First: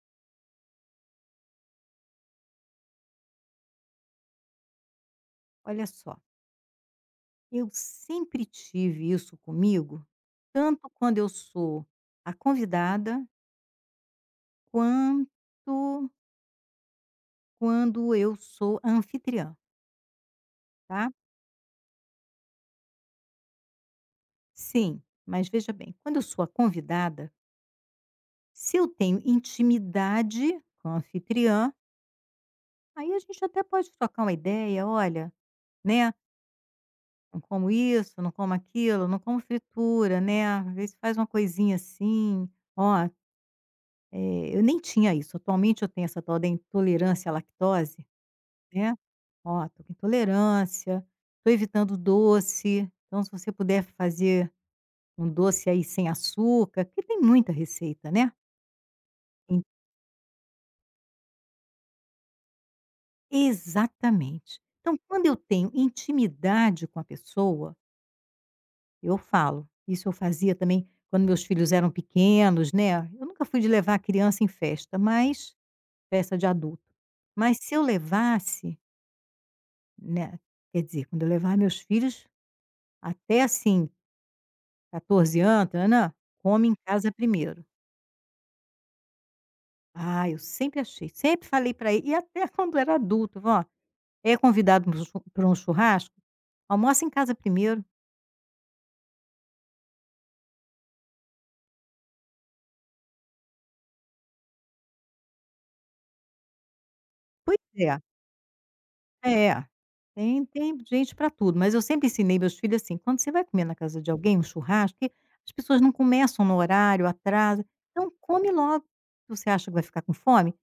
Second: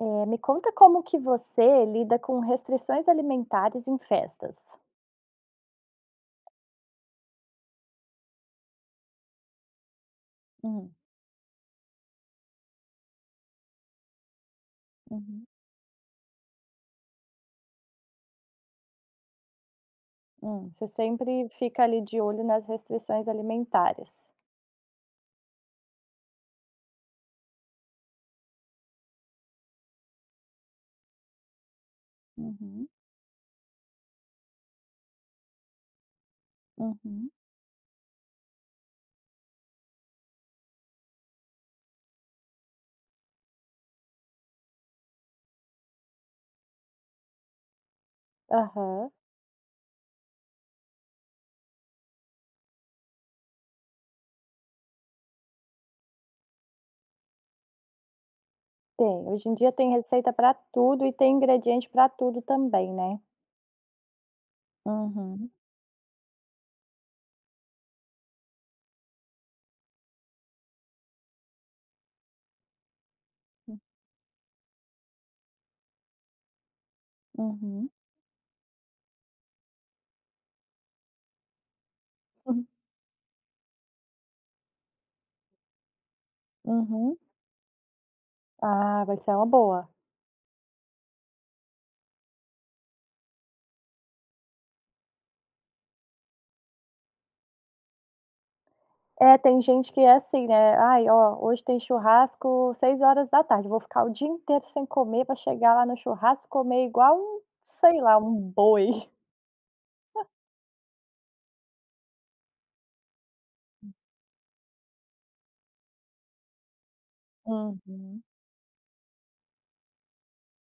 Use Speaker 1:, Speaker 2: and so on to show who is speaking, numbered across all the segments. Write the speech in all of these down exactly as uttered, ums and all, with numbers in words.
Speaker 1: Eh, me conta como que você lida com restrições alimentares em festas?
Speaker 2: Olha só, eu sempre tive isso comigo, tanto
Speaker 1: Hum.
Speaker 2: quando eu sou a convidada,
Speaker 1: Uhum.
Speaker 2: quanto quando eu sou a anfitriã,
Speaker 1: Hum, você
Speaker 2: tá?
Speaker 1: sempre fica ali de olho nas restrições alimentares.
Speaker 2: Sim, mas veja bem, quando eu sou a convidada, se eu tenho intimidade com a anfitriã,
Speaker 1: Uhum.
Speaker 2: aí a gente até pode trocar uma ideia, olha, né?
Speaker 1: Uhum.
Speaker 2: Não como isso, não como aquilo, não como fritura, né? Às vezes faz uma coisinha assim, ó. Eh, eu nem tinha isso, atualmente eu tenho essa tal da intolerância à lactose, né.
Speaker 1: Aham,
Speaker 2: Ó, tô com intolerância, tô evitando doce, então se você puder fazer um doce aí sem açúcar, porque tem muita receita, né.
Speaker 1: tem. Hoje em
Speaker 2: En
Speaker 1: dia tem receita para tudo e tem ingrediente para tudo também, né?
Speaker 2: Exatamente. Então quando eu
Speaker 1: Uhum.
Speaker 2: tenho intimidade com a pessoa, eu falo. Isso eu fazia também quando meus filhos eram pequenos, né, eu nunca fui de levar a criança em festa, mas festa de adulto. Mas se eu
Speaker 1: Uhum.
Speaker 2: levasse, né, quer dizer, quando eu levar meus filhos
Speaker 1: Uhum.
Speaker 2: até, assim, catorze anos, Ana come em casa
Speaker 1: Uhum.
Speaker 2: primeiro.
Speaker 1: Ah, vai ser uma boa.
Speaker 2: Ah, eu sempre achei, sempre falei para ele, e até quando era adulto: "Vó, é convidado para um um churrasco? Almoça em casa primeiro".
Speaker 1: É, tem gente que é assim, né: "Ai, ó, hoje tem churrasco seis horas da tarde. Vou ficar o dia inteiro sem comer para chegar lá no churrasco comer igual um,
Speaker 2: Pois é.
Speaker 1: sei lá, um boi".
Speaker 2: É. Tem tem gente para tudo, mas eu sempre ensinei meus filhos assim: quando você vai comer na casa de alguém, um churrasco, que as pessoas não começam no horário, atrasa, então
Speaker 1: Uhum.
Speaker 2: come logo. Você acha que vai ficar com fome?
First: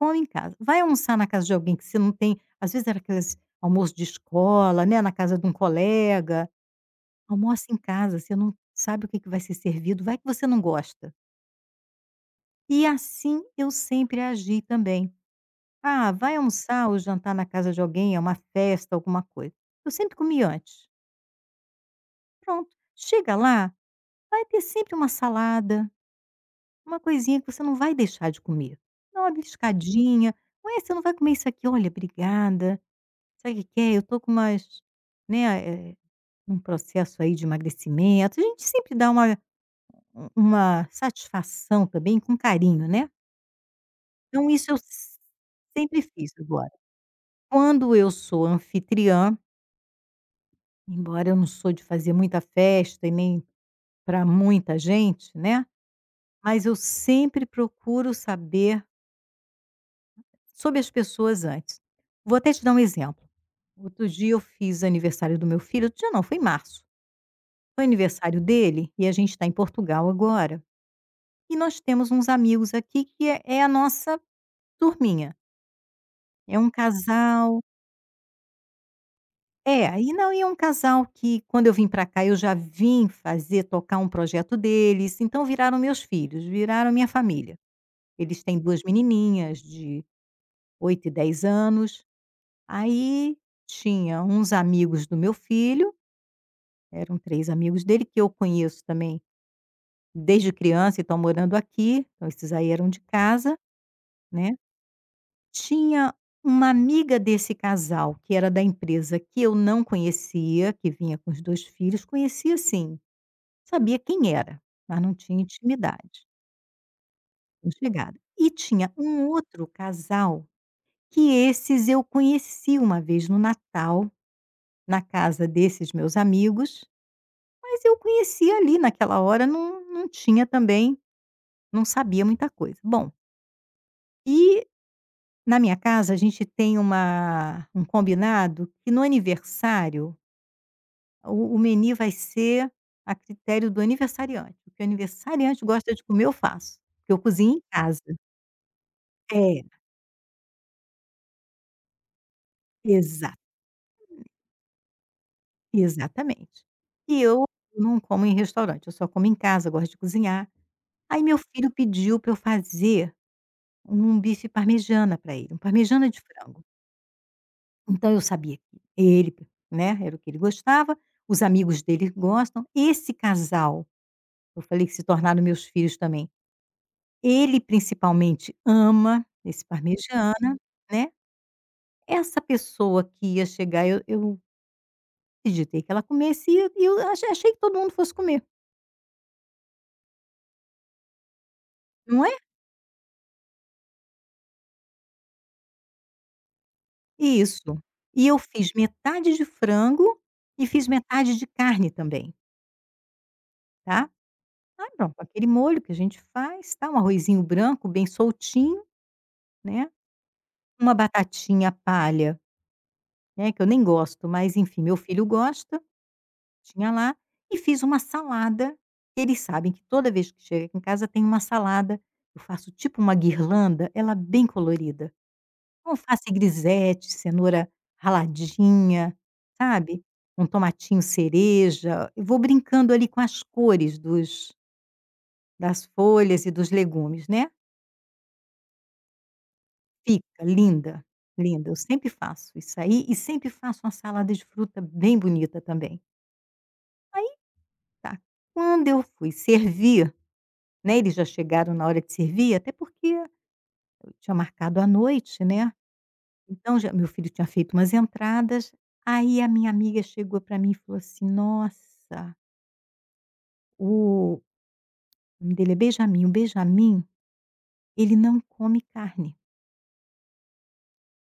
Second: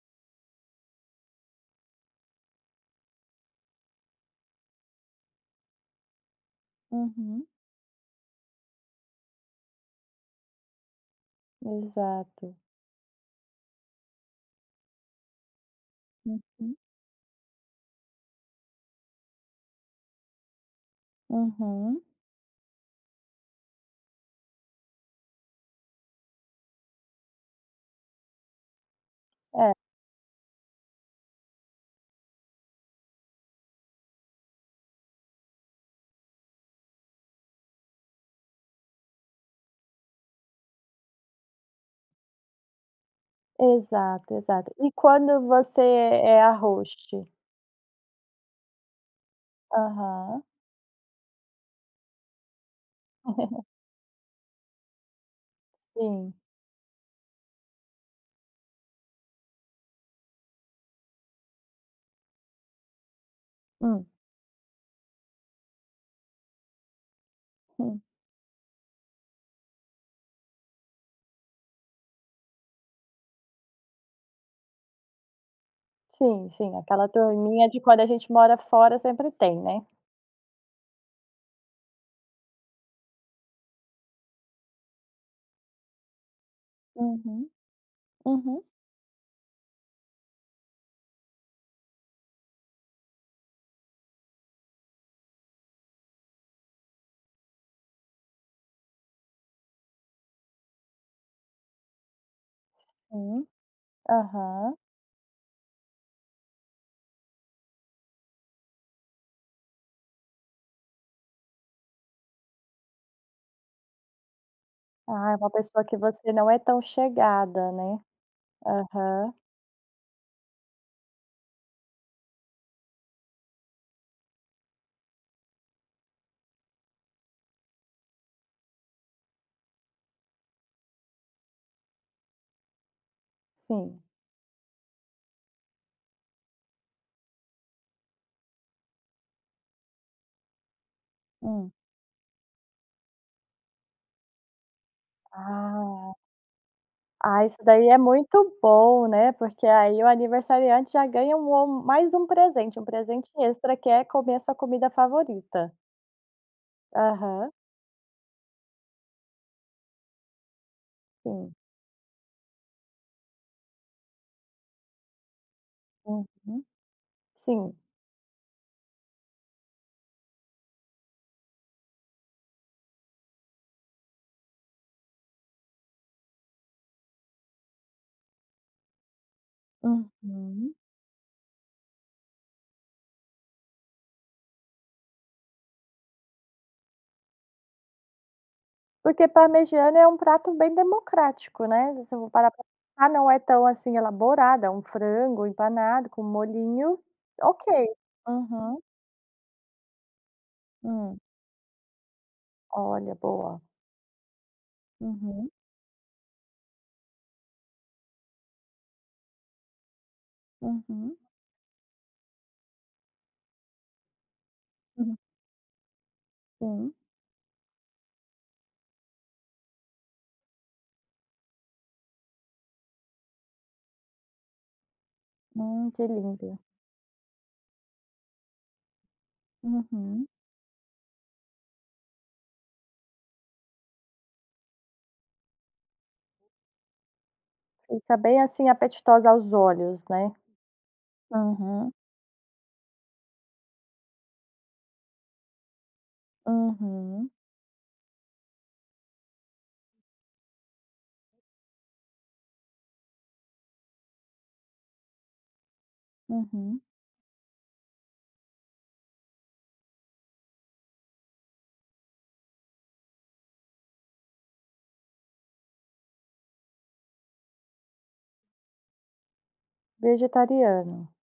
Speaker 2: Come em casa. Vai almoçar na casa de alguém que você não tem, às vezes era aqueles almoço de escola, né, na casa de um colega.
Speaker 1: Uhum.
Speaker 2: Almoça em casa, você não sabe o que que vai ser servido, vai que você não gosta.
Speaker 1: Exato.
Speaker 2: E assim eu sempre agi também. Ah, vai
Speaker 1: Uhum.
Speaker 2: almoçar ou jantar na casa de alguém, é uma festa, alguma coisa. Eu sempre comi antes.
Speaker 1: Uhum.
Speaker 2: Pronto. Chega lá, vai ter sempre uma salada, uma coisinha que você não vai deixar de comer. Dá uma
Speaker 1: É,
Speaker 2: beliscadinha. "Ué, você não vai comer isso aqui? Olha, obrigada". Sabe o que que é? Eu tô com umas, né, eh, um processo aí de emagrecimento, a gente sempre dá uma, um, uma satisfação também com carinho, né.
Speaker 1: exato,
Speaker 2: Então isso
Speaker 1: exato.
Speaker 2: eu
Speaker 1: E
Speaker 2: s
Speaker 1: quando você
Speaker 2: sempre fiz
Speaker 1: é a
Speaker 2: agora.
Speaker 1: host?
Speaker 2: Quando eu sou anfitriã,
Speaker 1: Aham.
Speaker 2: embora eu não sou de fazer muita festa e nem para muita gente, né,
Speaker 1: Sim.
Speaker 2: mas eu sempre procuro saber sobre as pessoas antes. Vou até te dar um exemplo.
Speaker 1: Hum,
Speaker 2: Outro dia eu fiz aniversário do meu filho, outro dia não, foi em março. Foi
Speaker 1: hum.
Speaker 2: aniversário dele e a gente está em Portugal agora, e nós temos uns amigos aqui que é é a nossa turminha.
Speaker 1: Sim,
Speaker 2: É um
Speaker 1: sim, aquela
Speaker 2: casal,
Speaker 1: turminha de quando a gente mora fora sempre tem, né?
Speaker 2: é, e não, e é um casal que quando eu vim para cá eu já vim fazer, tocar um projeto deles, então viraram meus filhos, viraram minha
Speaker 1: Uhum.
Speaker 2: família. Eles têm
Speaker 1: Uhum.
Speaker 2: duas menininhas de oito e dez anos. Aí tinha uns amigos do meu filho, eram três amigos dele que eu conheço também desde criança e estão morando aqui, então esses aí eram de
Speaker 1: Sim,
Speaker 2: casa. Né?
Speaker 1: aham.
Speaker 2: Tinha uma amiga desse casal, que era da empresa, que eu não conhecia, que vinha com os dois filhos, conhecia sim, sabia quem era, mas não
Speaker 1: Ah, é
Speaker 2: tinha
Speaker 1: uma pessoa que
Speaker 2: intimidade,
Speaker 1: você não é tão chegada,
Speaker 2: não
Speaker 1: né.
Speaker 2: chegada. E tinha um
Speaker 1: Aham,
Speaker 2: outro casal, que esses eu conheci uma vez no Natal, na casa desses meus amigos, mas eu conhecia ali naquela hora, não não tinha também, não sabia muita coisa. Bom,
Speaker 1: sim.
Speaker 2: e na minha casa, a gente tem uma, um combinado que no aniversário, o o
Speaker 1: Hum.
Speaker 2: menu vai ser a critério do aniversariante. O que o aniversariante gosta de
Speaker 1: Ah.
Speaker 2: comer, eu faço, porque eu
Speaker 1: Ah,
Speaker 2: cozinho
Speaker 1: isso
Speaker 2: em
Speaker 1: daí é
Speaker 2: casa.
Speaker 1: muito bom, né,
Speaker 2: É,
Speaker 1: porque aí o aniversariante já ganha um ou mais um presente, um presente
Speaker 2: exa
Speaker 1: extra que é comer a sua comida favorita.
Speaker 2: exatamente. E eu
Speaker 1: Aham,
Speaker 2: não como em restaurante, eu só como em casa, eu gosto de cozinhar. Aí meu
Speaker 1: sim.
Speaker 2: filho pediu para eu fazer um bife parmegiana para ele, um parmegiana de frango.
Speaker 1: Uhum. Sim.
Speaker 2: Então eu sabia que ele, né, era o que ele gostava, os amigos dele gostam. Esse casal, eu falei que se tornaram meus filhos também. Ele principalmente ama esse parmegiana,
Speaker 1: Uhum.
Speaker 2: né. Essa pessoa que ia chegar, eu eu acreditei que ela comesse, e eu e eu achei achei que todo mundo fosse comer,
Speaker 1: Porque parmegiana é um prato bem democrático, né, se você
Speaker 2: não
Speaker 1: vou
Speaker 2: é?
Speaker 1: parar pra pensar não é tão, assim, elaborada, é um frango empanado com molhinho,
Speaker 2: Isso.
Speaker 1: ok.
Speaker 2: E eu fiz
Speaker 1: Uhum.
Speaker 2: metade de frango e fiz
Speaker 1: Hum.
Speaker 2: metade de carne também,
Speaker 1: Olha, boa.
Speaker 2: tá. Aí pronto, aquele
Speaker 1: Uhum.
Speaker 2: molho que a gente faz, tá, um arrozinho branco bem soltinho, né, uma
Speaker 1: Uhum.
Speaker 2: batatinha palha, né, que eu nem gosto, mas enfim, meu
Speaker 1: Uhum.
Speaker 2: filho gosta. Tinha
Speaker 1: Sim.
Speaker 2: lá, e fiz uma salada. Eles sabem que toda vez que chega aqui em casa tem uma salada. Eu faço tipo uma guirlanda, ela bem colorida.
Speaker 1: Hum, que
Speaker 2: Alface
Speaker 1: lindo.
Speaker 2: grisete, cenoura raladinha, sabe,
Speaker 1: Uhum.
Speaker 2: um tomatinho cereja. Eu vou brincando ali com as cores dos, das folhas e dos legumes, né.
Speaker 1: Fica bem, assim, apetitosa aos olhos, né.
Speaker 2: Fica linda, linda. Eu
Speaker 1: Uhum.
Speaker 2: sempre faço isso aí e sempre faço uma salada de fruta bem bonita também. Aí
Speaker 1: Uhum.
Speaker 2: tá. Quando eu fui servir, né, eles já chegaram na hora de servir, até porque eu tinha marcado à noite, né, então
Speaker 1: Uhum.
Speaker 2: já meu filho tinha feito umas entradas, aí a minha amiga chegou para mim e falou assim: "Nossa, o o nome dele é Benjamin, o Benjamin, ele não come carne".
Speaker 1: Vegetariano.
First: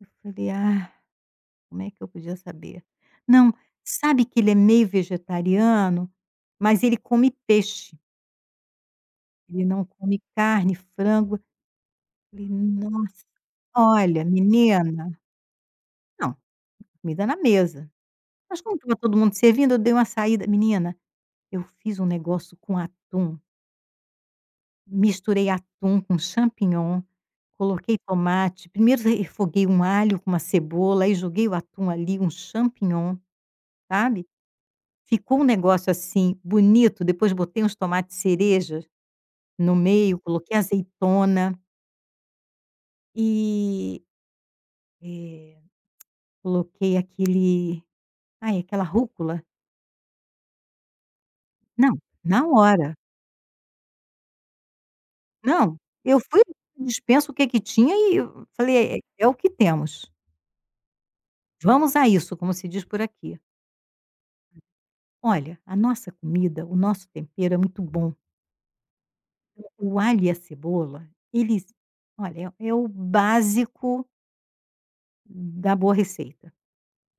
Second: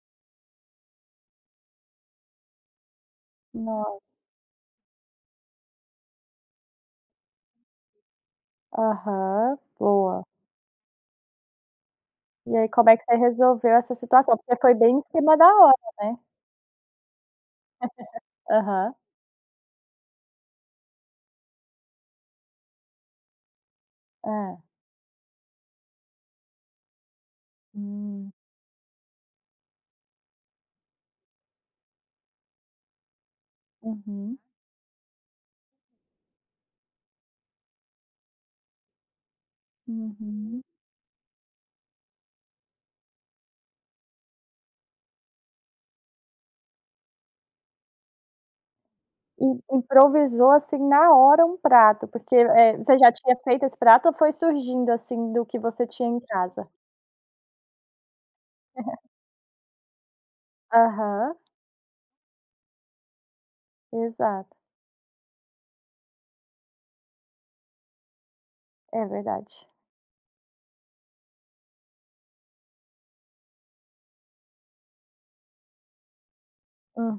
Speaker 2: Eu falei: "Ah, como é que eu podia saber?". "Não,
Speaker 1: Nossa.
Speaker 2: sabe que ele é meio vegetariano, mas ele come peixe,
Speaker 1: Aham,
Speaker 2: ele não come
Speaker 1: boa.
Speaker 2: carne, frango". Eu falei:
Speaker 1: E aí como é que você
Speaker 2: "Nossa".
Speaker 1: resolveu essa
Speaker 2: Olha,
Speaker 1: situação? Porque foi
Speaker 2: menina,
Speaker 1: bem em cima da hora, né?
Speaker 2: não, comida na mesa. Mas como
Speaker 1: Aham.
Speaker 2: estava todo mundo servindo, eu dei uma saída, menina, eu fiz um negócio com atum,
Speaker 1: É.
Speaker 2: misturei atum com champignon, coloquei
Speaker 1: Hum.
Speaker 2: tomate, primeiro refoguei um alho com uma cebola, aí joguei o atum ali, um champignon, sabe.
Speaker 1: Uhum.
Speaker 2: Ficou um negócio, assim, bonito, depois botei uns tomates cereja no meio, coloquei
Speaker 1: Uhum.
Speaker 2: azeitona e, eh, coloquei aquele, ai, aquela rúcula.
Speaker 1: E improvisou, assim, na hora um
Speaker 2: Não,
Speaker 1: prato, porque,
Speaker 2: na
Speaker 1: eh,
Speaker 2: hora.
Speaker 1: você já tinha feito esse prato ou foi surgindo, assim, do que
Speaker 2: Não,
Speaker 1: você tinha
Speaker 2: eu
Speaker 1: em
Speaker 2: fui
Speaker 1: casa?
Speaker 2: dispensa o que é que tinha e eu falei: "É é o que temos,
Speaker 1: Aham,
Speaker 2: vamos a isso", como se diz por aqui.
Speaker 1: exato.
Speaker 2: Olha, a nossa comida, o nosso tempero é muito bom.
Speaker 1: É verdade.
Speaker 2: O alho e a cebola, eles, olha, é o básico da boa receita,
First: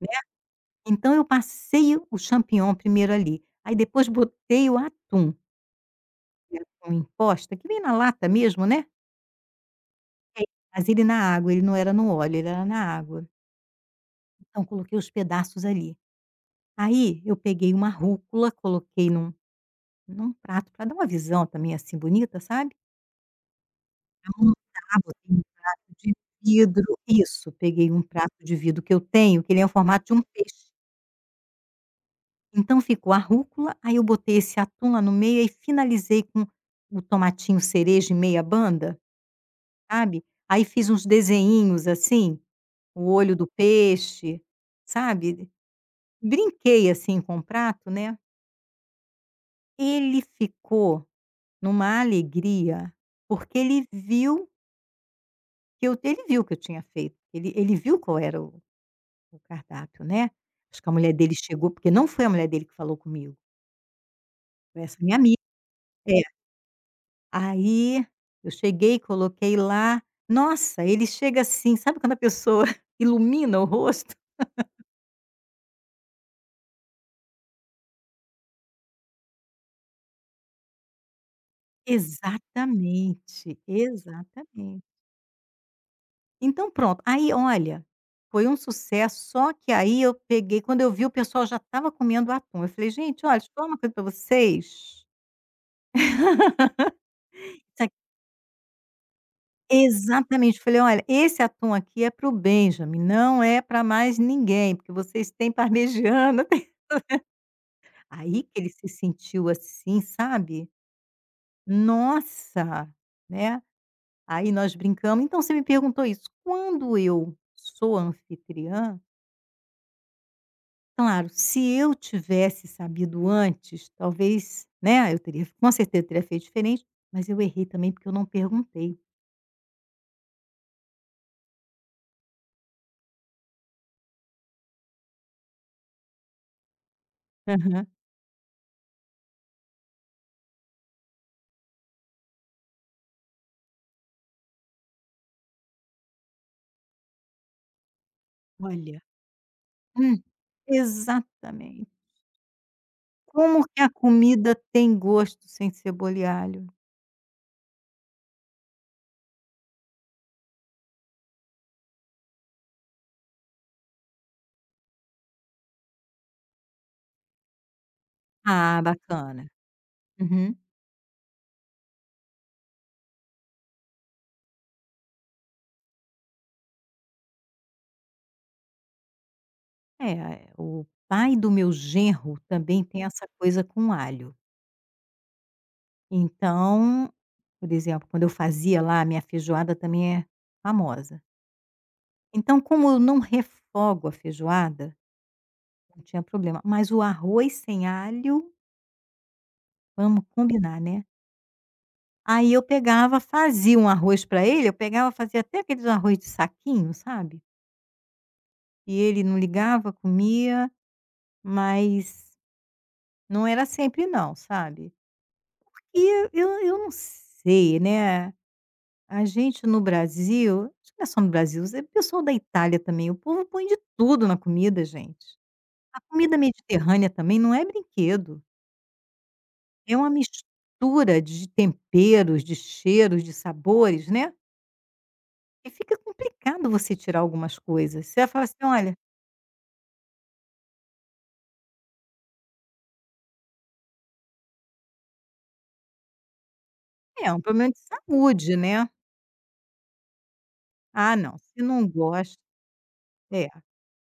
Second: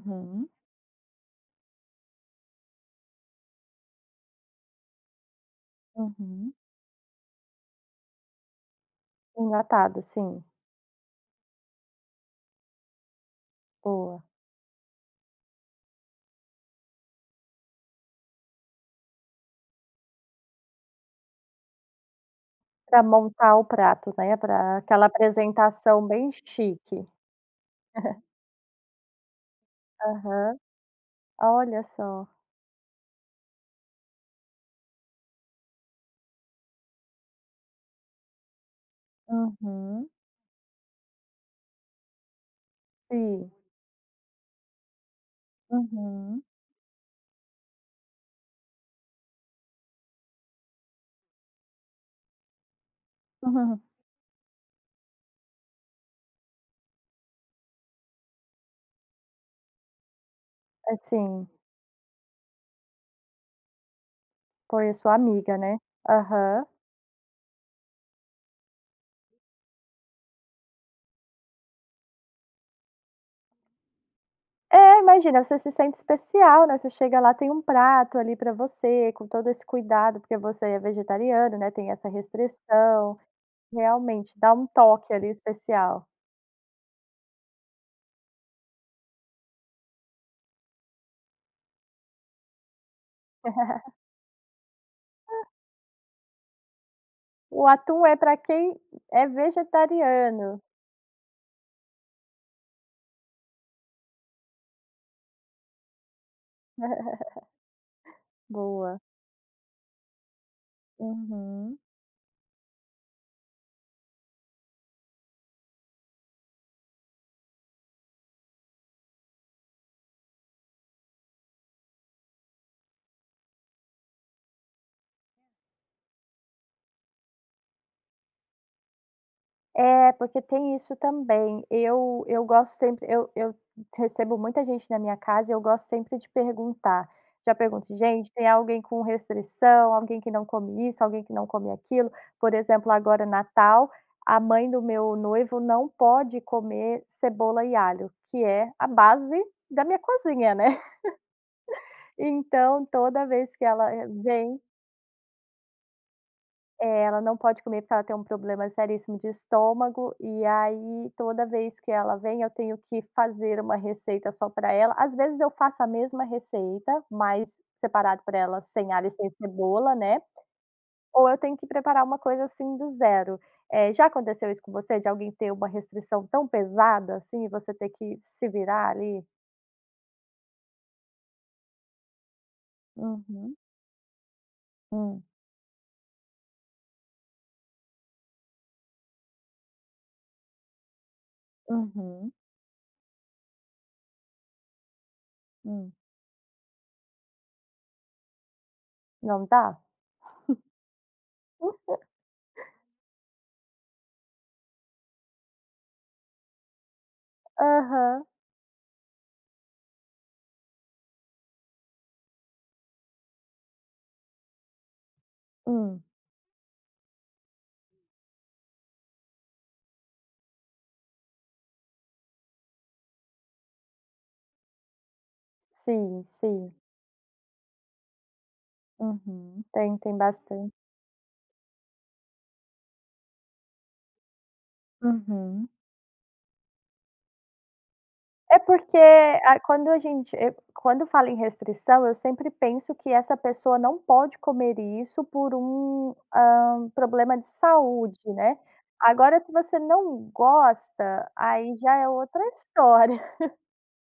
Speaker 2: né. Então eu passei o champignon primeiro ali, aí depois botei o atum,
Speaker 1: Uhum.
Speaker 2: que é atum em posta, que vem na lata mesmo, né.
Speaker 1: Enlatado,
Speaker 2: É,
Speaker 1: sim.
Speaker 2: mas ele na água, ele não era no óleo, ele era na água.
Speaker 1: Boa.
Speaker 2: Então coloquei os pedaços ali. Aí eu peguei uma rúcula, coloquei num num prato para dar uma visão também, assim, bonita, sabe.
Speaker 1: Pra montar o prato,
Speaker 2: Pra
Speaker 1: né, pra
Speaker 2: montar,
Speaker 1: aquela
Speaker 2: botei um prato
Speaker 1: apresentação
Speaker 2: de
Speaker 1: bem
Speaker 2: vidro.
Speaker 1: chique.
Speaker 2: Isso, peguei um prato de vidro que eu tenho, que ele é o formato de um
Speaker 1: Aham.
Speaker 2: peixe.
Speaker 1: Olha só.
Speaker 2: Então ficou a rúcula, aí eu botei esse atum lá no meio, e finalizei com o tomatinho cereja em meia banda,
Speaker 1: Uhum.
Speaker 2: sabe. Aí fiz uns desenhinhos, assim, o olho do
Speaker 1: Sim.
Speaker 2: peixe, sabe.
Speaker 1: Uhum.
Speaker 2: Brinquei, assim, com o prato, né. Ele ficou numa alegria, porque ele viu que eu, ele viu o que eu tinha feito, ele ele viu qual era o o cardápio, né. Acho que a mulher dele
Speaker 1: Assim,
Speaker 2: chegou porque não foi a mulher dele que falou comigo, foi
Speaker 1: foi a
Speaker 2: essa
Speaker 1: sua
Speaker 2: minha amiga,
Speaker 1: amiga, né?
Speaker 2: é.
Speaker 1: Aham.
Speaker 2: Aí, eu cheguei, coloquei lá, nossa, ele chega assim, sabe quando a pessoa ilumina o rosto?
Speaker 1: É, imagina, você se sente especial, né, você chega lá, tem um prato ali pra você, com todo esse cuidado, porque você é vegetariano, né, tem essa restrição,
Speaker 2: Exatamente,
Speaker 1: realmente dá um
Speaker 2: exatamente.
Speaker 1: toque ali especial.
Speaker 2: Então pronto, aí olha, foi um sucesso, só que aí eu peguei, quando eu vi o pessoal já estava comendo atum, eu falei: "Gente, olha, deixa eu falar uma coisa para vocês".
Speaker 1: O
Speaker 2: Isso aqui,
Speaker 1: atum é pra quem é
Speaker 2: exatamente,
Speaker 1: vegetariano.
Speaker 2: eu falei: "Olha, esse atum aqui é para o Benjamin, não é para mais ninguém, porque vocês têm parmegiana". Aí que ele se
Speaker 1: Boa.
Speaker 2: sentiu assim, sabe,
Speaker 1: Uhum.
Speaker 2: nossa, né, aí nós brincamos. Então você me perguntou isso, quando eu sou anfitriã, claro, se eu tivesse sabido antes, talvez, né, eu teria, com certeza teria feito diferente, mas eu errei também, porque eu não perguntei.
Speaker 1: É, porque tem isso também. Eu eu gosto sempre, eu eu recebo muita gente na minha casa e eu gosto sempre de perguntar. Já
Speaker 2: Aham.
Speaker 1: pergunto: "Gente, tem alguém com restrição? Alguém que não come isso? Alguém que não come aquilo?". Por exemplo, agora Natal, a mãe do meu noivo não pode comer cebola e alho, que é a
Speaker 2: Olha.
Speaker 1: base da minha
Speaker 2: Hum,
Speaker 1: cozinha, né.
Speaker 2: exatamente.
Speaker 1: Então toda vez
Speaker 2: Como
Speaker 1: que
Speaker 2: que a
Speaker 1: ela eh,
Speaker 2: comida
Speaker 1: vem.
Speaker 2: tem gosto sem cebola e alho?
Speaker 1: É, ela não pode comer porque ela tem um problema seríssimo de estômago, e aí toda vez que ela vem eu tenho que fazer uma receita só para ela. Às vezes eu faço a mesma receita, mas separado para ela,
Speaker 2: Ah,
Speaker 1: sem alho e sem
Speaker 2: bacana.
Speaker 1: cebola, né,
Speaker 2: Uhum.
Speaker 1: ou eu tenho que preparar uma coisa, assim, do zero. Eh, já aconteceu isso com você, de alguém ter uma restrição tão pesada, assim, e você ter que se virar ali?
Speaker 2: É, eh, o pai do meu genro também tem essa
Speaker 1: Uhum.
Speaker 2: coisa com alho.
Speaker 1: Hum.
Speaker 2: Então, por exemplo, quando eu fazia lá, a minha feijoada também é famosa.
Speaker 1: Uhum.
Speaker 2: Então, como eu não refogo a feijoada,
Speaker 1: Hum.
Speaker 2: não tinha problema. Mas o arroz sem alho,
Speaker 1: Não dá?
Speaker 2: vamos combinar, né. Aí eu pegava, fazia um arroz para ele, eu pegava, fazia até aqueles arroz de saquinho, sabe.
Speaker 1: Aham.
Speaker 2: E ele não ligava, comia, mas não era sempre não, sabe. E
Speaker 1: Hum.
Speaker 2: eu eu eu não sei, né, a gente no Brasil, acho que não é só no Brasil, é o pessoal da Itália também, o povo põe de tudo na comida, gente. A
Speaker 1: Sim,
Speaker 2: comida
Speaker 1: sim.
Speaker 2: mediterrânea também não é brinquedo.
Speaker 1: Uhum.
Speaker 2: É
Speaker 1: Tem,
Speaker 2: uma
Speaker 1: tem bastante.
Speaker 2: mistura de temperos, de cheiros, de sabores, né,
Speaker 1: Uhum.
Speaker 2: e fica complicado você tirar algumas coisas. Você vai falar assim:
Speaker 1: É
Speaker 2: "Olha,
Speaker 1: porque a quando a gente e quando fala em restrição, eu sempre penso que essa pessoa não pode comer isso por um, hã,
Speaker 2: é
Speaker 1: problema
Speaker 2: um
Speaker 1: de
Speaker 2: problema de
Speaker 1: saúde,
Speaker 2: saúde,
Speaker 1: né.
Speaker 2: né.
Speaker 1: Agora se você não
Speaker 2: Ah,
Speaker 1: gosta,
Speaker 2: não, se
Speaker 1: aí
Speaker 2: não
Speaker 1: já é
Speaker 2: gosta",
Speaker 1: outra história.
Speaker 2: é,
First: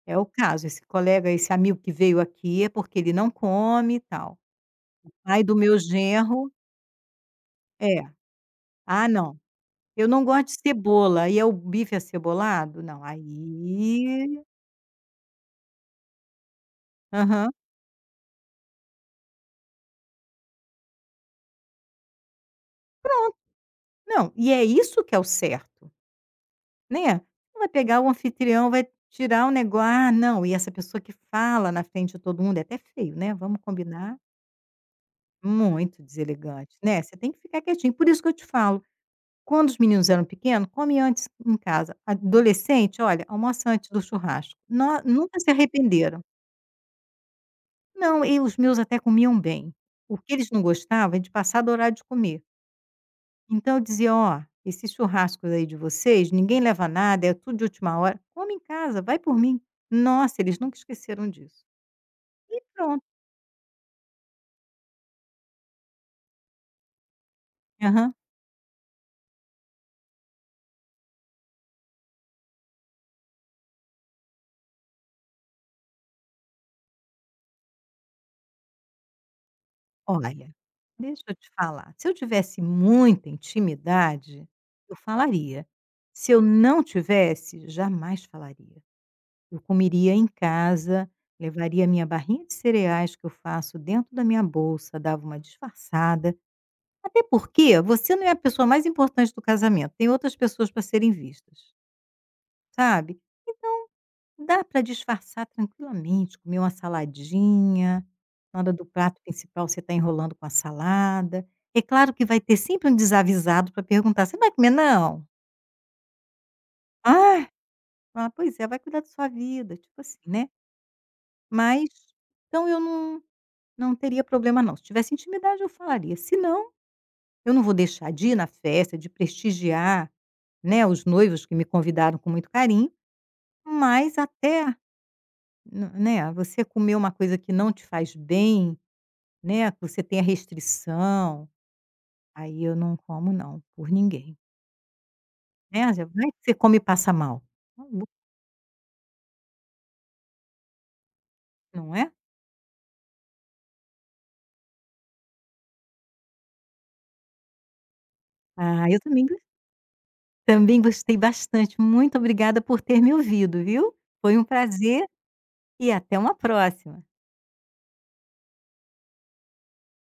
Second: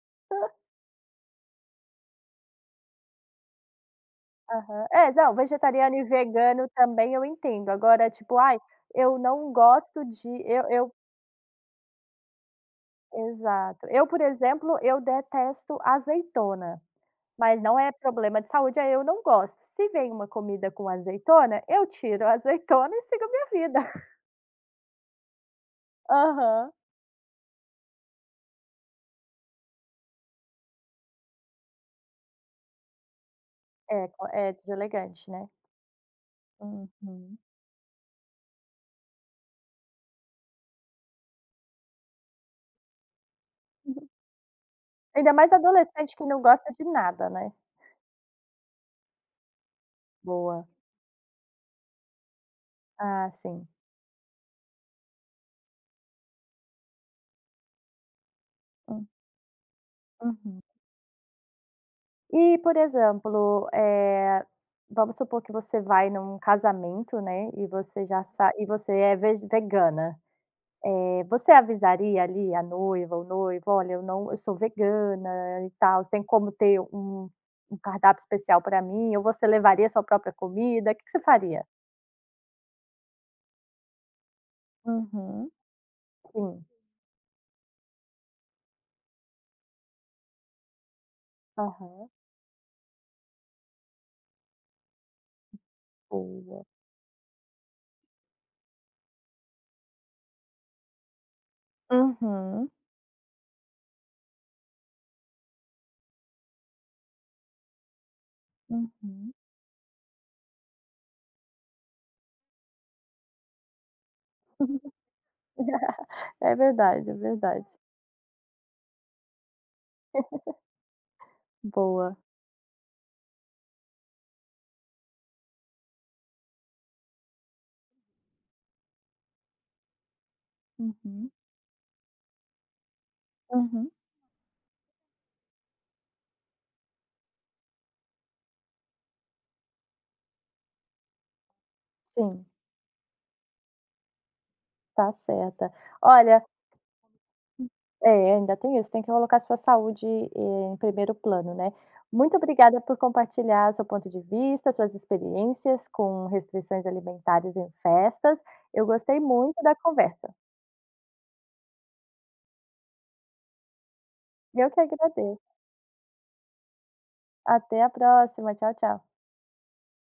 Speaker 2: é o caso. Esse colega, esse amigo que veio aqui é porque ele não come e tal.
Speaker 1: Aham. É, não,
Speaker 2: Aí do meu
Speaker 1: vegetariano e
Speaker 2: genro
Speaker 1: vegano também eu entendo,
Speaker 2: é:
Speaker 1: agora tipo: "Ai,
Speaker 2: "Ah,
Speaker 1: eu
Speaker 2: não,
Speaker 1: não gosto
Speaker 2: eu não
Speaker 1: de",
Speaker 2: gosto de
Speaker 1: eu eu
Speaker 2: cebola e é o bife acebolado?". Não,
Speaker 1: exato. Eu, por
Speaker 2: aí,
Speaker 1: exemplo, eu detesto azeitona.
Speaker 2: aham.
Speaker 1: Mas não é problema de saúde, aí eu não gosto. Se vem uma comida com azeitona, eu tiro a azeitona e sigo a minha vida.
Speaker 2: Não, e é isso que é o certo.
Speaker 1: Aham.
Speaker 2: Né, vai pegar o anfitrião, vai tirar o negócio, "Ah, não, e essa pessoa que fala na frente de todo mundo", é até feio, né, vamos
Speaker 1: É,
Speaker 2: combinar,
Speaker 1: co é deselegante, né.
Speaker 2: muito deselegante, né, você tem
Speaker 1: Uhum.
Speaker 2: que ficar quietinho. Por isso que eu te falo, quando os meninos eram pequenos, come antes em casa, adolescente, olha, almoça antes do churrasco. No,
Speaker 1: Ainda
Speaker 2: nunca se
Speaker 1: mais adolescente
Speaker 2: arrependeram.
Speaker 1: que não gosta de nada, né.
Speaker 2: Não, e os meus até comiam bem. O que eles não
Speaker 1: Boa.
Speaker 2: gostavam é de passar do horário de comer.
Speaker 1: Ah, sim.
Speaker 2: Então eu dizia: "Ó, esses churrascos aí de vocês, ninguém leva nada, é tudo de última hora. Come em casa,
Speaker 1: Hum.
Speaker 2: vai por mim". Nossa, eles
Speaker 1: Uhum.
Speaker 2: nunca esqueceram disso.
Speaker 1: E, por
Speaker 2: Pronto.
Speaker 1: exemplo, eh, vamos supor que você vai num casamento, né, e você
Speaker 2: Aham.
Speaker 1: já sa e você é vege vegana. Você avisaria ali a noiva, o noivo: "Olha, eu não eu sou vegana e tal, você tem como ter um um cardápio especial para mim?" Ou você levaria sua própria
Speaker 2: Olha,
Speaker 1: comida? O que que você
Speaker 2: deixa eu te
Speaker 1: faria?
Speaker 2: falar, se eu tivesse muita intimidade, eu
Speaker 1: Uhum.
Speaker 2: falaria. Se eu
Speaker 1: Sim.
Speaker 2: não tivesse, jamais falaria. Eu comeria em casa, levaria minha
Speaker 1: Aham.
Speaker 2: barrinha de cereais que eu faço dentro da minha bolsa, dava uma disfarçada.
Speaker 1: Boa.
Speaker 2: Até porque você não é a pessoa mais importante do casamento, tem outras pessoas para serem vistas,
Speaker 1: Uhum.
Speaker 2: sabe. Então dá para disfarçar tranquilamente, comer uma saladinha, na hora do prato
Speaker 1: Uhum.
Speaker 2: principal você está enrolando com a salada. É claro que vai ter sempre um desavisado para perguntar: "Você não vai comer não?".
Speaker 1: É verdade, é
Speaker 2: "Ah!",
Speaker 1: verdade.
Speaker 2: fala: "Pois é, vai cuidar da sua vida", tipo assim, né. Mas
Speaker 1: Boa.
Speaker 2: então eu não não teria problema não, se tivesse intimidade eu falaria, se não, eu não vou deixar de ir na festa, de prestigiar, né, os
Speaker 1: Uhum.
Speaker 2: noivos que me convidaram com muito carinho,
Speaker 1: Uhum.
Speaker 2: mas até, n né, você comer uma coisa que não te faz bem, né, que você tenha restrição,
Speaker 1: Sim,
Speaker 2: aí eu não como não, por ninguém,
Speaker 1: tá certa.
Speaker 2: né, já vai que
Speaker 1: Olha,
Speaker 2: você come e passa mal.
Speaker 1: é, ainda tem isso, tem que colocar sua saúde, eh, em primeiro plano, né.
Speaker 2: Não é?
Speaker 1: Muito obrigada por compartilhar seu ponto de vista, suas experiências com restrições alimentares em festas.
Speaker 2: Ah,
Speaker 1: Eu
Speaker 2: eu
Speaker 1: gostei
Speaker 2: também gos
Speaker 1: muito da conversa.
Speaker 2: também gostei bastante, muito obrigada por ter me ouvido, viu. Foi um
Speaker 1: Eu que
Speaker 2: prazer
Speaker 1: agradeço.
Speaker 2: e até uma próxima.
Speaker 1: Até a próxima. Tchau, tchau.